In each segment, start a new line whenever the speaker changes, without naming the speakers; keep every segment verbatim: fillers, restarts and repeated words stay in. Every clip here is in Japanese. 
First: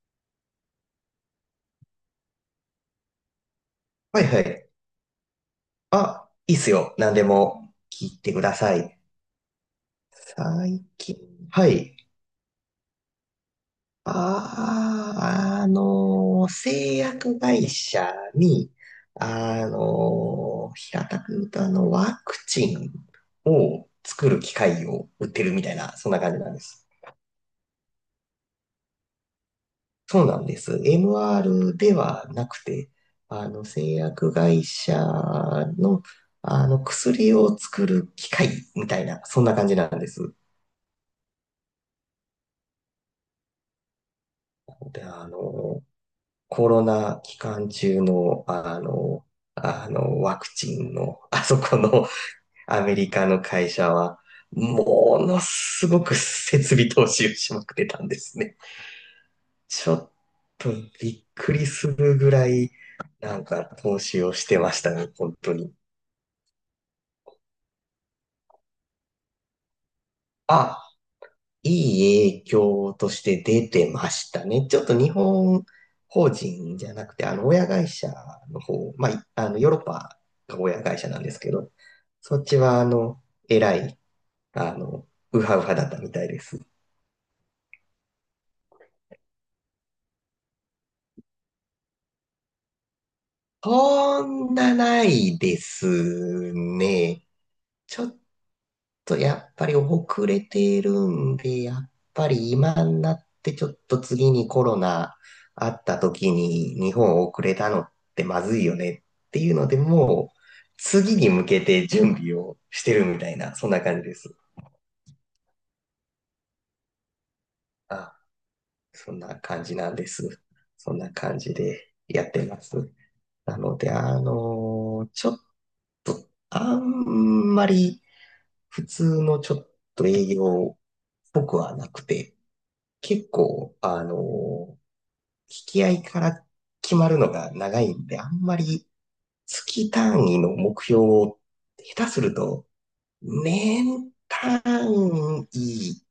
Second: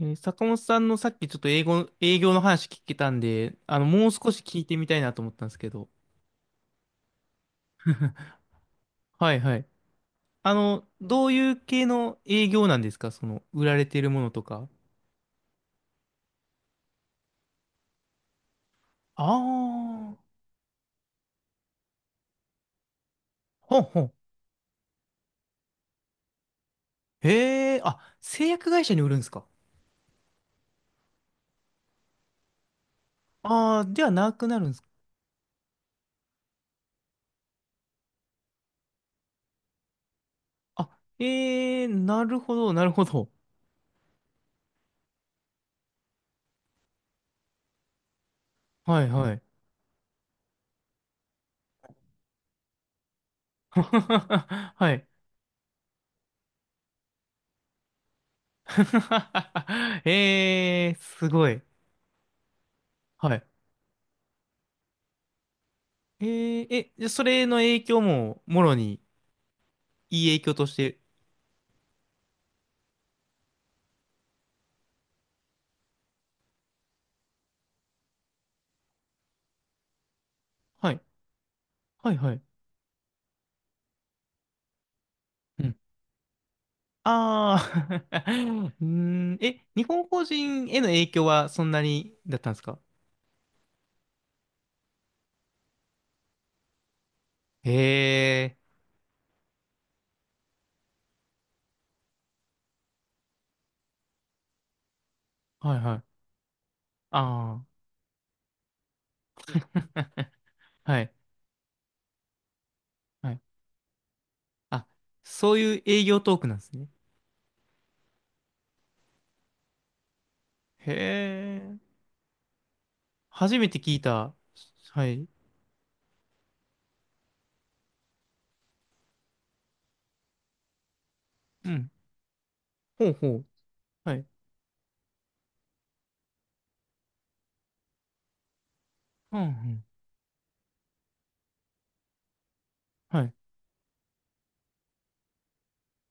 えー坂本さんのさっきちょっと英語、営業の話聞けたんで、あの、もう
はい
少
は
し聞い
い。
てみたいなと思ったんですけど。
あ、いいっすよ。何でも聞いてください。
はいはい。あ
最
の、
近、
どういう
は
系
い。
の営業なんですか？その、売られてるものとか。
あああのー製薬会社に、
あ
あ
あ、
のー平たく言うとあの、ワクチン
ほん
を
ほん。
作る機械を売ってるみたいな、そんな感じなんです。
へえ、あ、製薬会社に売るんですか？
そうなんです。エムアール ではなくて、あの、
ああー、
製
ではな
薬
くな
会
るんですか？
社の、あの、薬を作る機械みたいな、そんな感じなんです。
あ、ええー、なるほど、なるほど。
で、あの、コロナ期間中の、あ
はい
の、
はい。
あの、ワクチンの、あそこの アメリカの会 社は、
はい。
ものすごく設備投資をしまくってたんですね。ちょ っと
ええー、
びっ
すご
く
い。
りするぐらい、
は
なん
い。
か投資をしてましたね、本当に。
えー、え、じゃあそれの影響ももろに、いい影響とし
あ、
て。
いい影響として出てましたね。ちょっと日本法人じゃなくて、あの、親会社の方、まあ、いあの、ヨーロッパが親
は
会
い。
社なんですけど、
はいは
そ
い。
っちは、あの、えらい、あの、ウハウ
う
ハ
ん。
だったみたいです。
ああ、 うーん。え、日本法人への影響はそんなにだったんですか？
そんなないですね。
へ
ちょっ
え。
とやっぱり遅れているんで、やっぱり今になってちょっと次にコロナあ
はい
っ
は
た
い。
時に日本遅れ
あ
たのってまずいよねっていうので、もう
あ。はい。
次に向けて準備をしてるみた
は
い
い。
な、そんな感じです。
あ、そういう営業トークなんですね。
あ、そんな感じなんです。
へ
そんな感じ
え。
でやってます。な
初め
の
て
で、
聞い
あ
た。は
のち
い。
ょっと、あんまり普通のちょっと営業っぽく
う
はな
ん。
くて、
ほうほ
結
う。
構、あ
は
の
い。
ー引き合いから決まるのが長いんで、あんまり
うんうん。
月単位の目標を下手すると、
はい。
年単位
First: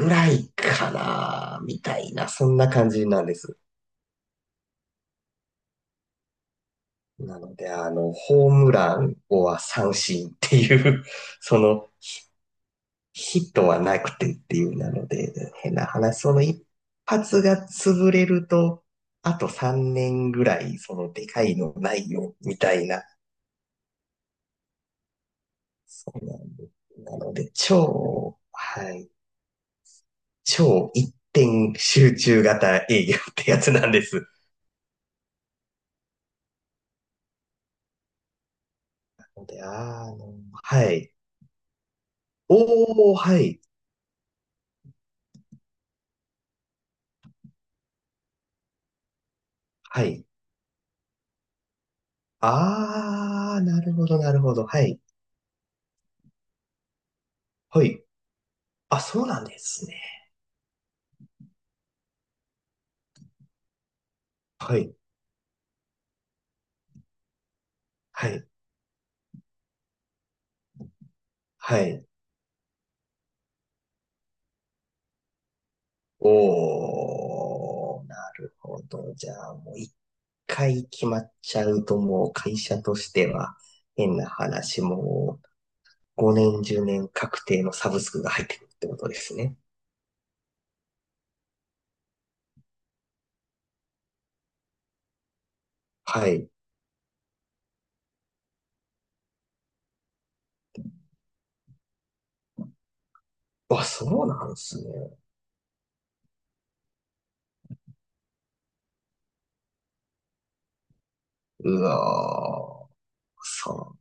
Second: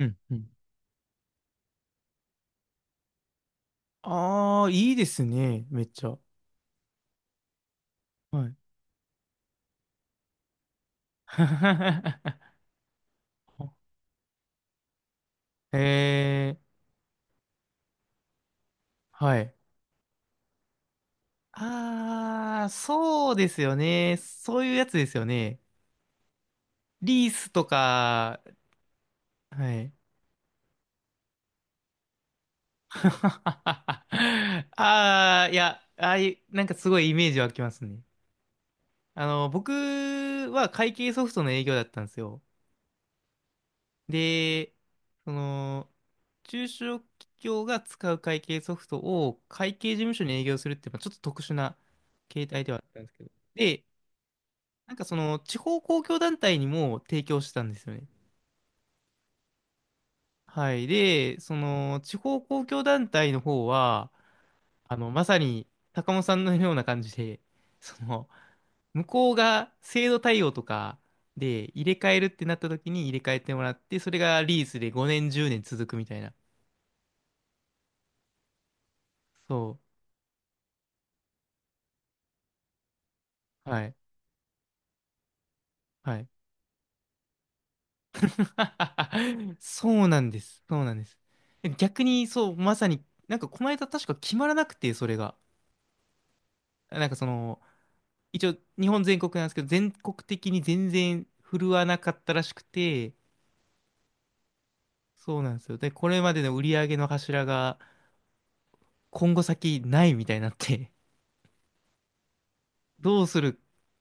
うん
ら
うん。
いかな、みたいな、そんな感じなんです。
ああ、いいですね。めっちゃ。
なので、あの、
は
ホー
い。
ムラン、をは三振っていう、そのヒットはな くてっていうなので、変
へ
な話、その一
え。
発が潰れると、あ
は
と
い。
さんねんぐらい、そのでかいのないよ、み
ああ、
たいな。
そうですよね。そういうやつですよね。
そうなんです。な
リー
の
ス
で、
と
超、
か、
はい、
はい。
超一点集中型営業ってやつなんです。
ああ、いや、ああいう、なんかすごいイメージ湧きますね。あ
の
の、
で、
僕
あーの、
は
は
会計
い。
ソフトの営業だったんですよ。
おー、はい、
で、その、中小企業が使う会計ソフトを会計事
は
務所
い。
に営業するって、まあちょっと特殊な形態ではあったんですけど。
あー、な
で、
るほど、なるほど、は
なん
い、
かその、地方公共団体にも提供してたんです
は
よ
い。
ね。
あ、そうなんですね。
はい。で、その、地方公共団体の方は、
はい、
あの、まさに、高本さんのような感じで、そ
は
の、
い、
向こうが制度対応とかで
は
入れ
い。
替えるってなった時に入れ替えてもらって、それがリースでごねん、じゅうねん続くみたいな。
おー、なるほど。じゃあ、も
そ
う一回決まっちゃうと、もう会社としては、
う。はい。
変な話、もう
はい。
ごねん、じゅうねん確定のサブスクが入ってくるってことですね。
そうなんです。そうなんです。逆に、そう、まさに、なんかこの間確か決まらなくて、それが。
はい。
なんかその、一応日本全国なんですけど、全国的に全然振るわなかったらしくて、
あ、そうなんですね。
そうなんですよ。で、これまでの売り上げの柱が今後先ないみたいになって、
うわー、
どうする
そ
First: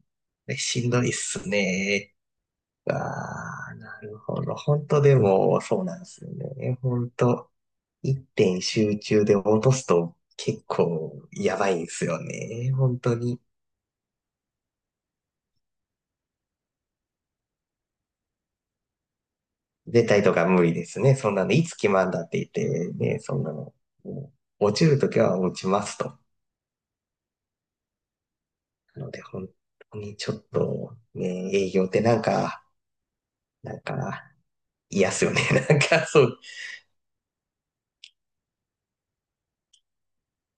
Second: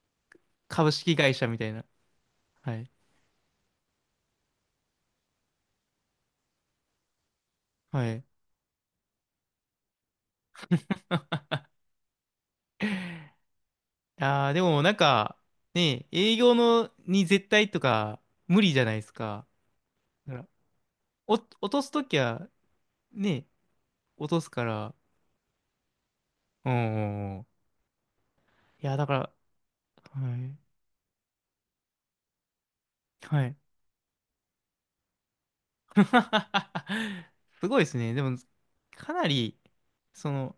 う。えし
株
んどいっ
式会社
す
みたいな。
ね。
はい。
ああ、なるほど。本当でも、そうなんですよね。本当
は
一
い。
点集中で落とすと結構 やばいんですよね。本当に。
あー、でもなんか、ね、営業のに絶対とか無理じゃないですか？
出たり
だ
と
か
か
ら
無理ですね。そ
お、
んな
落
の、いつ
と
決
すと
まん
き
だって言
は、
ってね、そん
ね、
なの。
落
も
とすか
う落ち
ら、
るときは落ちますと。
うんうんうん。いや、
な
だ
の
から、
で、本当にちょ
は
っ
い。
とね、営業ってなんか、
はい。
なんか嫌っすよね。なんかそう、
すごいですね。でも、かなり、その、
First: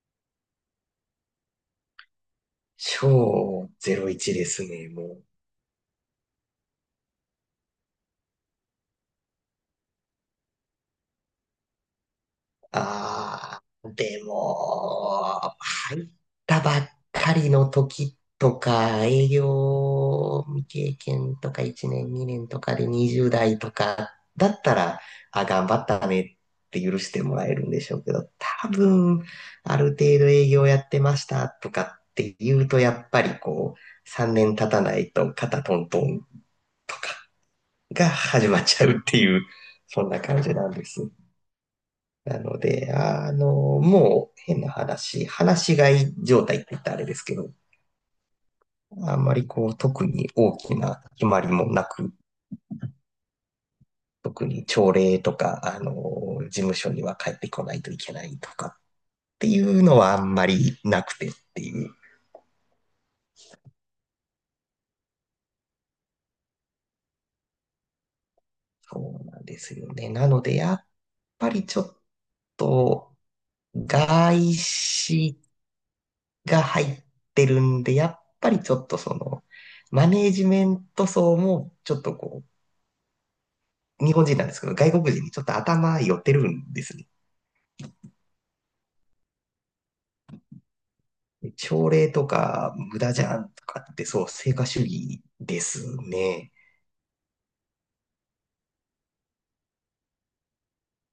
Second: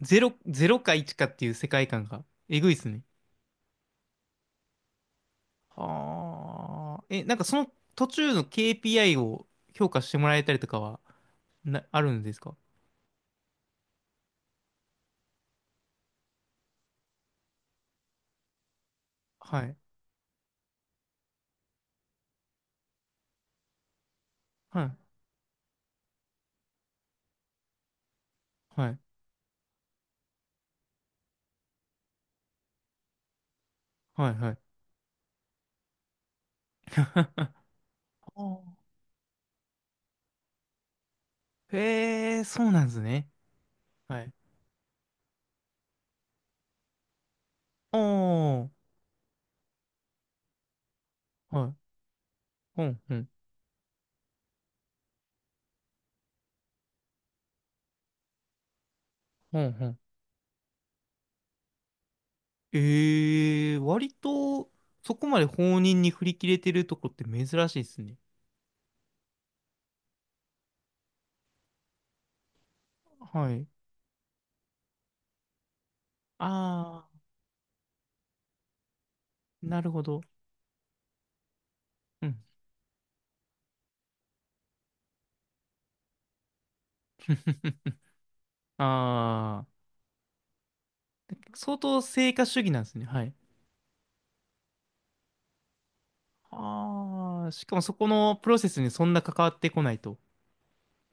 ゼロ、ゼロかいちかっていう世界観がえぐいですね。
超ゼロイチですね、もう。
はあ。え、なんかその途中の ケーピーアイ を評価してもらえたりとかは、な、あるんですか？
ああ、でも、入ったばっかりの時とか、営
はい。
業未経験とかいちねんにねんとかでにじゅうだい代とかだった
はい。
ら、あ、頑張ったねって許してもらえるんでしょうけど、多
はい。
分、ある程度営業やってましたとかって言うと、やっぱりこう、
はい。
3
は
年経
い。
たないと肩トントンと か
あ
が始まっ
ー、
ちゃうっていう、そんな感じなんです。
へ
な
え、
の
そうなんで
で、
すね。
あの、
は
も
い。
う変な話、話し飼い状態って言ったらあれですけど、
ああ、はい。
あんまりこう特に大きな決まり
ほ
も
ん
なく、
ほん。
特に朝礼とか、あの、事務所には帰ってこないといけないとかってい
ほん
う
ほ
の
ん。
はあんまりなくてっていう。
ええ、割と、そこまで放任に振り切れてるとこって珍しいですね。
そうなんですよね。なので、やっぱりちょっと
はい。
外資が入っ
ああ、
てるんで、やっぱりちょっとその、
なるほ
マ
ど。
ネージメント層もちょっと
うん。
こ日本人なんですけど、外国人にちょっと頭寄ってるんですね。
ああ、相
朝
当
礼と
成果主義
か
なんです
無
ね。
駄じ
はい。
ゃんとかって、そう、成果主義ですね。
ああ、しかもそこのプロセスにそんな関わってこないと。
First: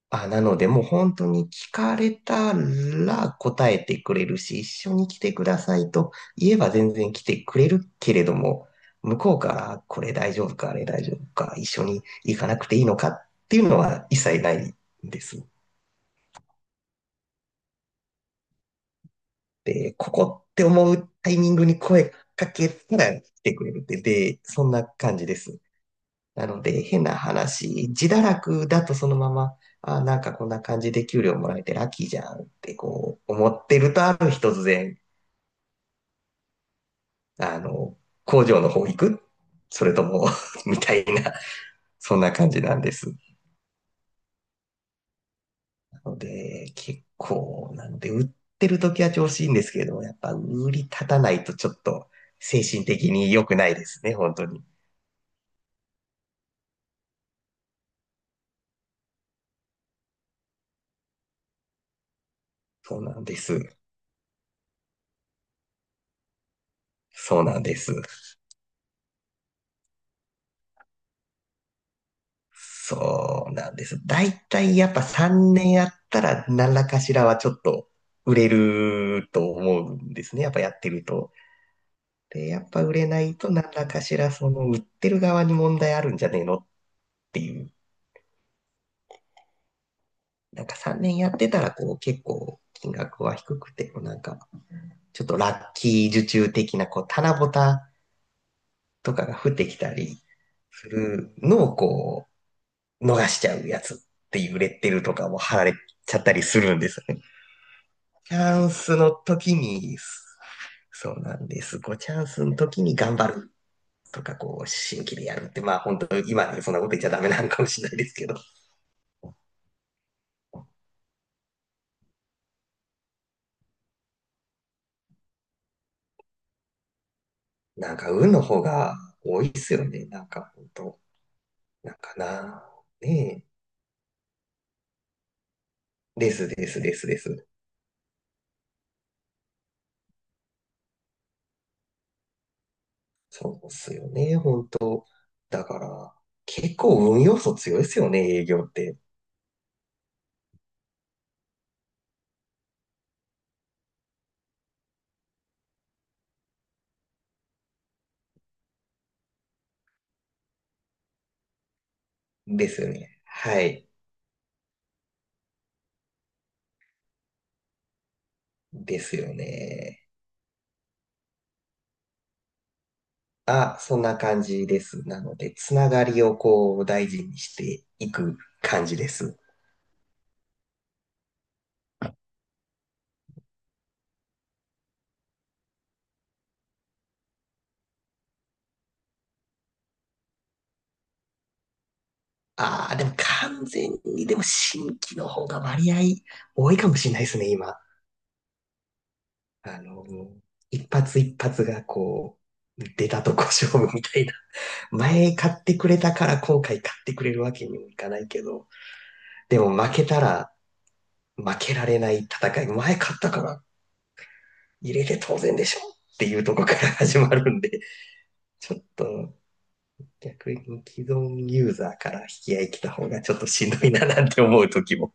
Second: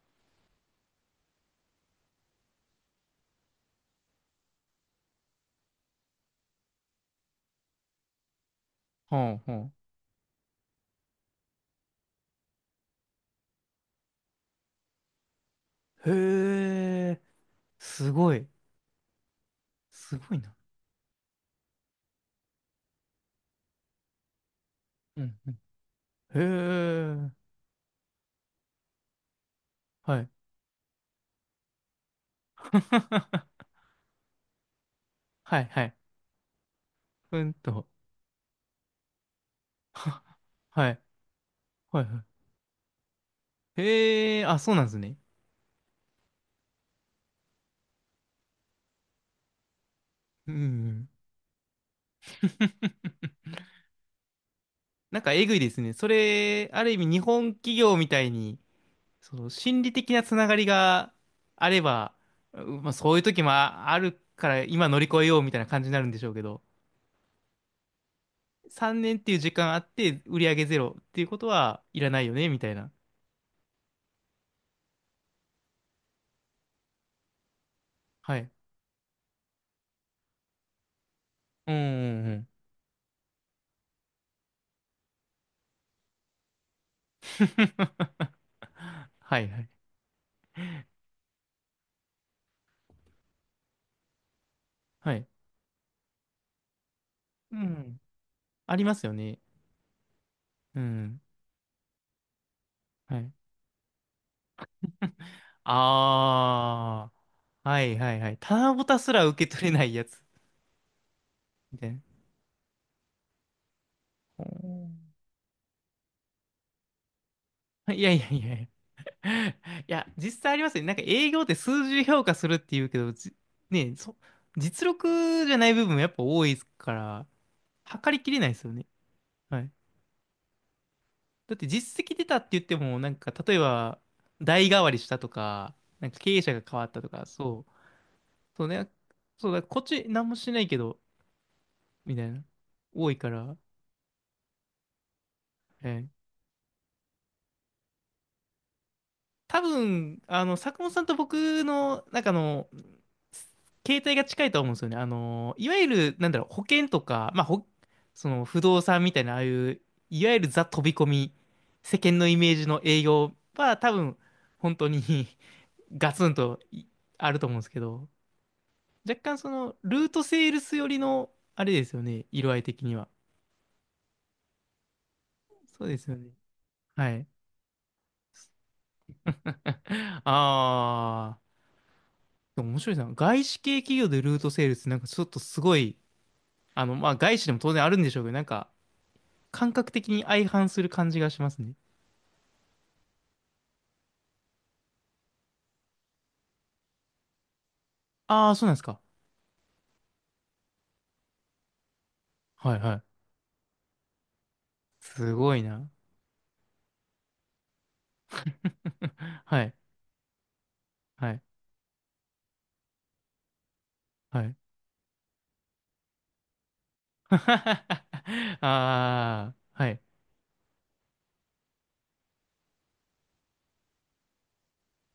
あ、なので、もう本当に聞かれたら答えてくれるし、一緒に来てくださいと言えば全然来てくれるけれども、向こう
は
か
あ、は
ら
あ。
これ大丈夫か、あれ大丈夫か、一緒に行かなくていいのかっていうのは一切ないんですね。
へえ、すごい。
で、こ
すごい
こ
な。
って思うタイミングに声かけたら来てくれるって、で、そんな感
う
じで
んうん。
す。なので、変な
へえ、
話、自堕落だとそのまま、あ、
は
なん
い。
かこんな感じで給料もらえてラッキーじゃんってこう思 ってると、ある日突然、
はい、はい。うん
あ
と。
の、工場の方行くそれとも み
は
た
い、
いな、
はい、
そん
は
な感じなんです。
い。へえ、あ、そうなんですね。
なので、結構、なので、売ってる時は調子いいんですけれども、やっぱ
うんう
売り立
ん。
たないとちょっと精神的に良くないですね、本当に。
なんかえぐいですね。それ、ある意味日本企業みたいに、その心理的なつながりがあれば、うまあ、
そうな
そういう
んで
時も
す。
ああるから今乗り越えようみたいな感じになるんでしょうけど、
そうなんです。
さんねんっていう時間あって売り上げゼロっていうことはいらないよねみたいな。
そうなんです。だいたいやっぱさんねんやったら何らかしらはちょっと売
はい。
れると思うんですね。やっぱやってると。
うんうんう
で、
ん。
やっぱ売れないと何らかしらその売ってる側に問題あるんじゃねえのっていう。
はいはい。
なんかさんねんやってたらこう結構金額は低くて、こうなんか
は
ちょっ
い。
とラッキー受注的なこう棚ぼ
う
た
ん。ありますよ
とかが
ね。
降ってきたり
う
す
ん。
るのをこ
は
逃
い。
しちゃうやつっていうレッテルと かも貼られちゃったりするんです
ああ。
よね。
はいはいは
チ
い。
ャン
棚ぼ
ス
たす
の
ら受け
時
取れない
に、
やつ。
そうなんで
み
す。
たい
こ
な。
う、チャンスの時に頑張るとか、こう、新
お
規でやるって、まあ本当今ね、そんなこと言っちゃダメなのかもしれ
ー、
ない
い
で
や
す
い
け
や
ど、
いやいや。いや、実際ありますよね。なんか営業って数字で評価するっていうけど、じねえ、そ、実力じゃない部分もやっぱ多いから、
なんか
測りき
運
れ
の
ないで
方
すよね。
が多いっ
はい。
すよね。なんか本当
だって
なん
実
か
績出たって言っ
な、
ても、なんか
ねえ。
例えば、代替わりしたとか、なんか経
で
営
す
者が
で
変
す
わっ
で
た
す
と
で
か、
す。
そう、そうね、そうだ、こっち何もしてないけど、みたいな、多いから、
そうっすよね、本当だか
ええ、
ら、結構運要素強いですよね、営業って。
多分、あの、坂本さんと僕の、なんかあの、携帯が近いと思うんですよね。あの、いわゆる、なんだろう、保険とか、まあ、ほ、その不動産みたいな、ああいう、いわゆるザ飛び込み、世間のイメージ
で
の
すよ
営
ね。
業
は
は
い。
多分、本当に ガツンといあると思うんですけど、
です
若
よ
干その、ル
ね。
ートセールス寄りの、あれですよね、色合い的には。
あ、そんな感じです。なので、つ
そう
な
で
が
すよ
り
ね。
をこう大
は
事
い。
にしていく感じです。
ああ、でも面白いな。外資系企業でルートセールス、なんかちょっとすごい、あの、まあ、外資でも当然あるんでしょうけど、なんか、感覚的に相反する感じがしますね。
ああ、でも完全に、でも新規の方が割合多いかもしれないですね、今。
ああ、そうなんですか？
あの、一発一発がこ
はい
う、
は
出
い。
たとこ勝負みたいな。
す
前買
ごい
ってく
な。
れたから今回買ってくれるわけにもいかないけど、で
は
も
い、
負けたら
はい、
負けられない戦い、前買ったから
はい。
入れて当然でしょっていうとこから始ま るん
あ
で、ちょっと
あ、はい。
逆に既存ユーザーから引き合い来た方がちょっとしんどいななんて思う時も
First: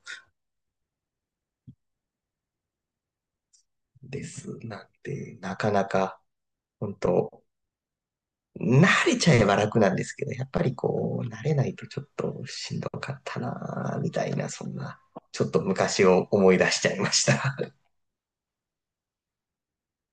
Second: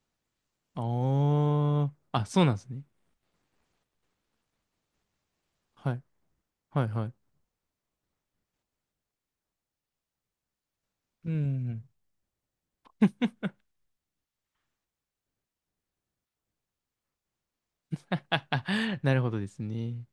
おー。あ、そうなんですね。
ですなんて、なかな
はい、
か、
はい、
本
はい。
当慣れちゃえば楽なんですけど、やっぱりこう、
う
慣れない
ん。
とちょっとしんどかったな、みたいな、そんな、ちょっと昔を思い出しちゃいました。
なるほどですね。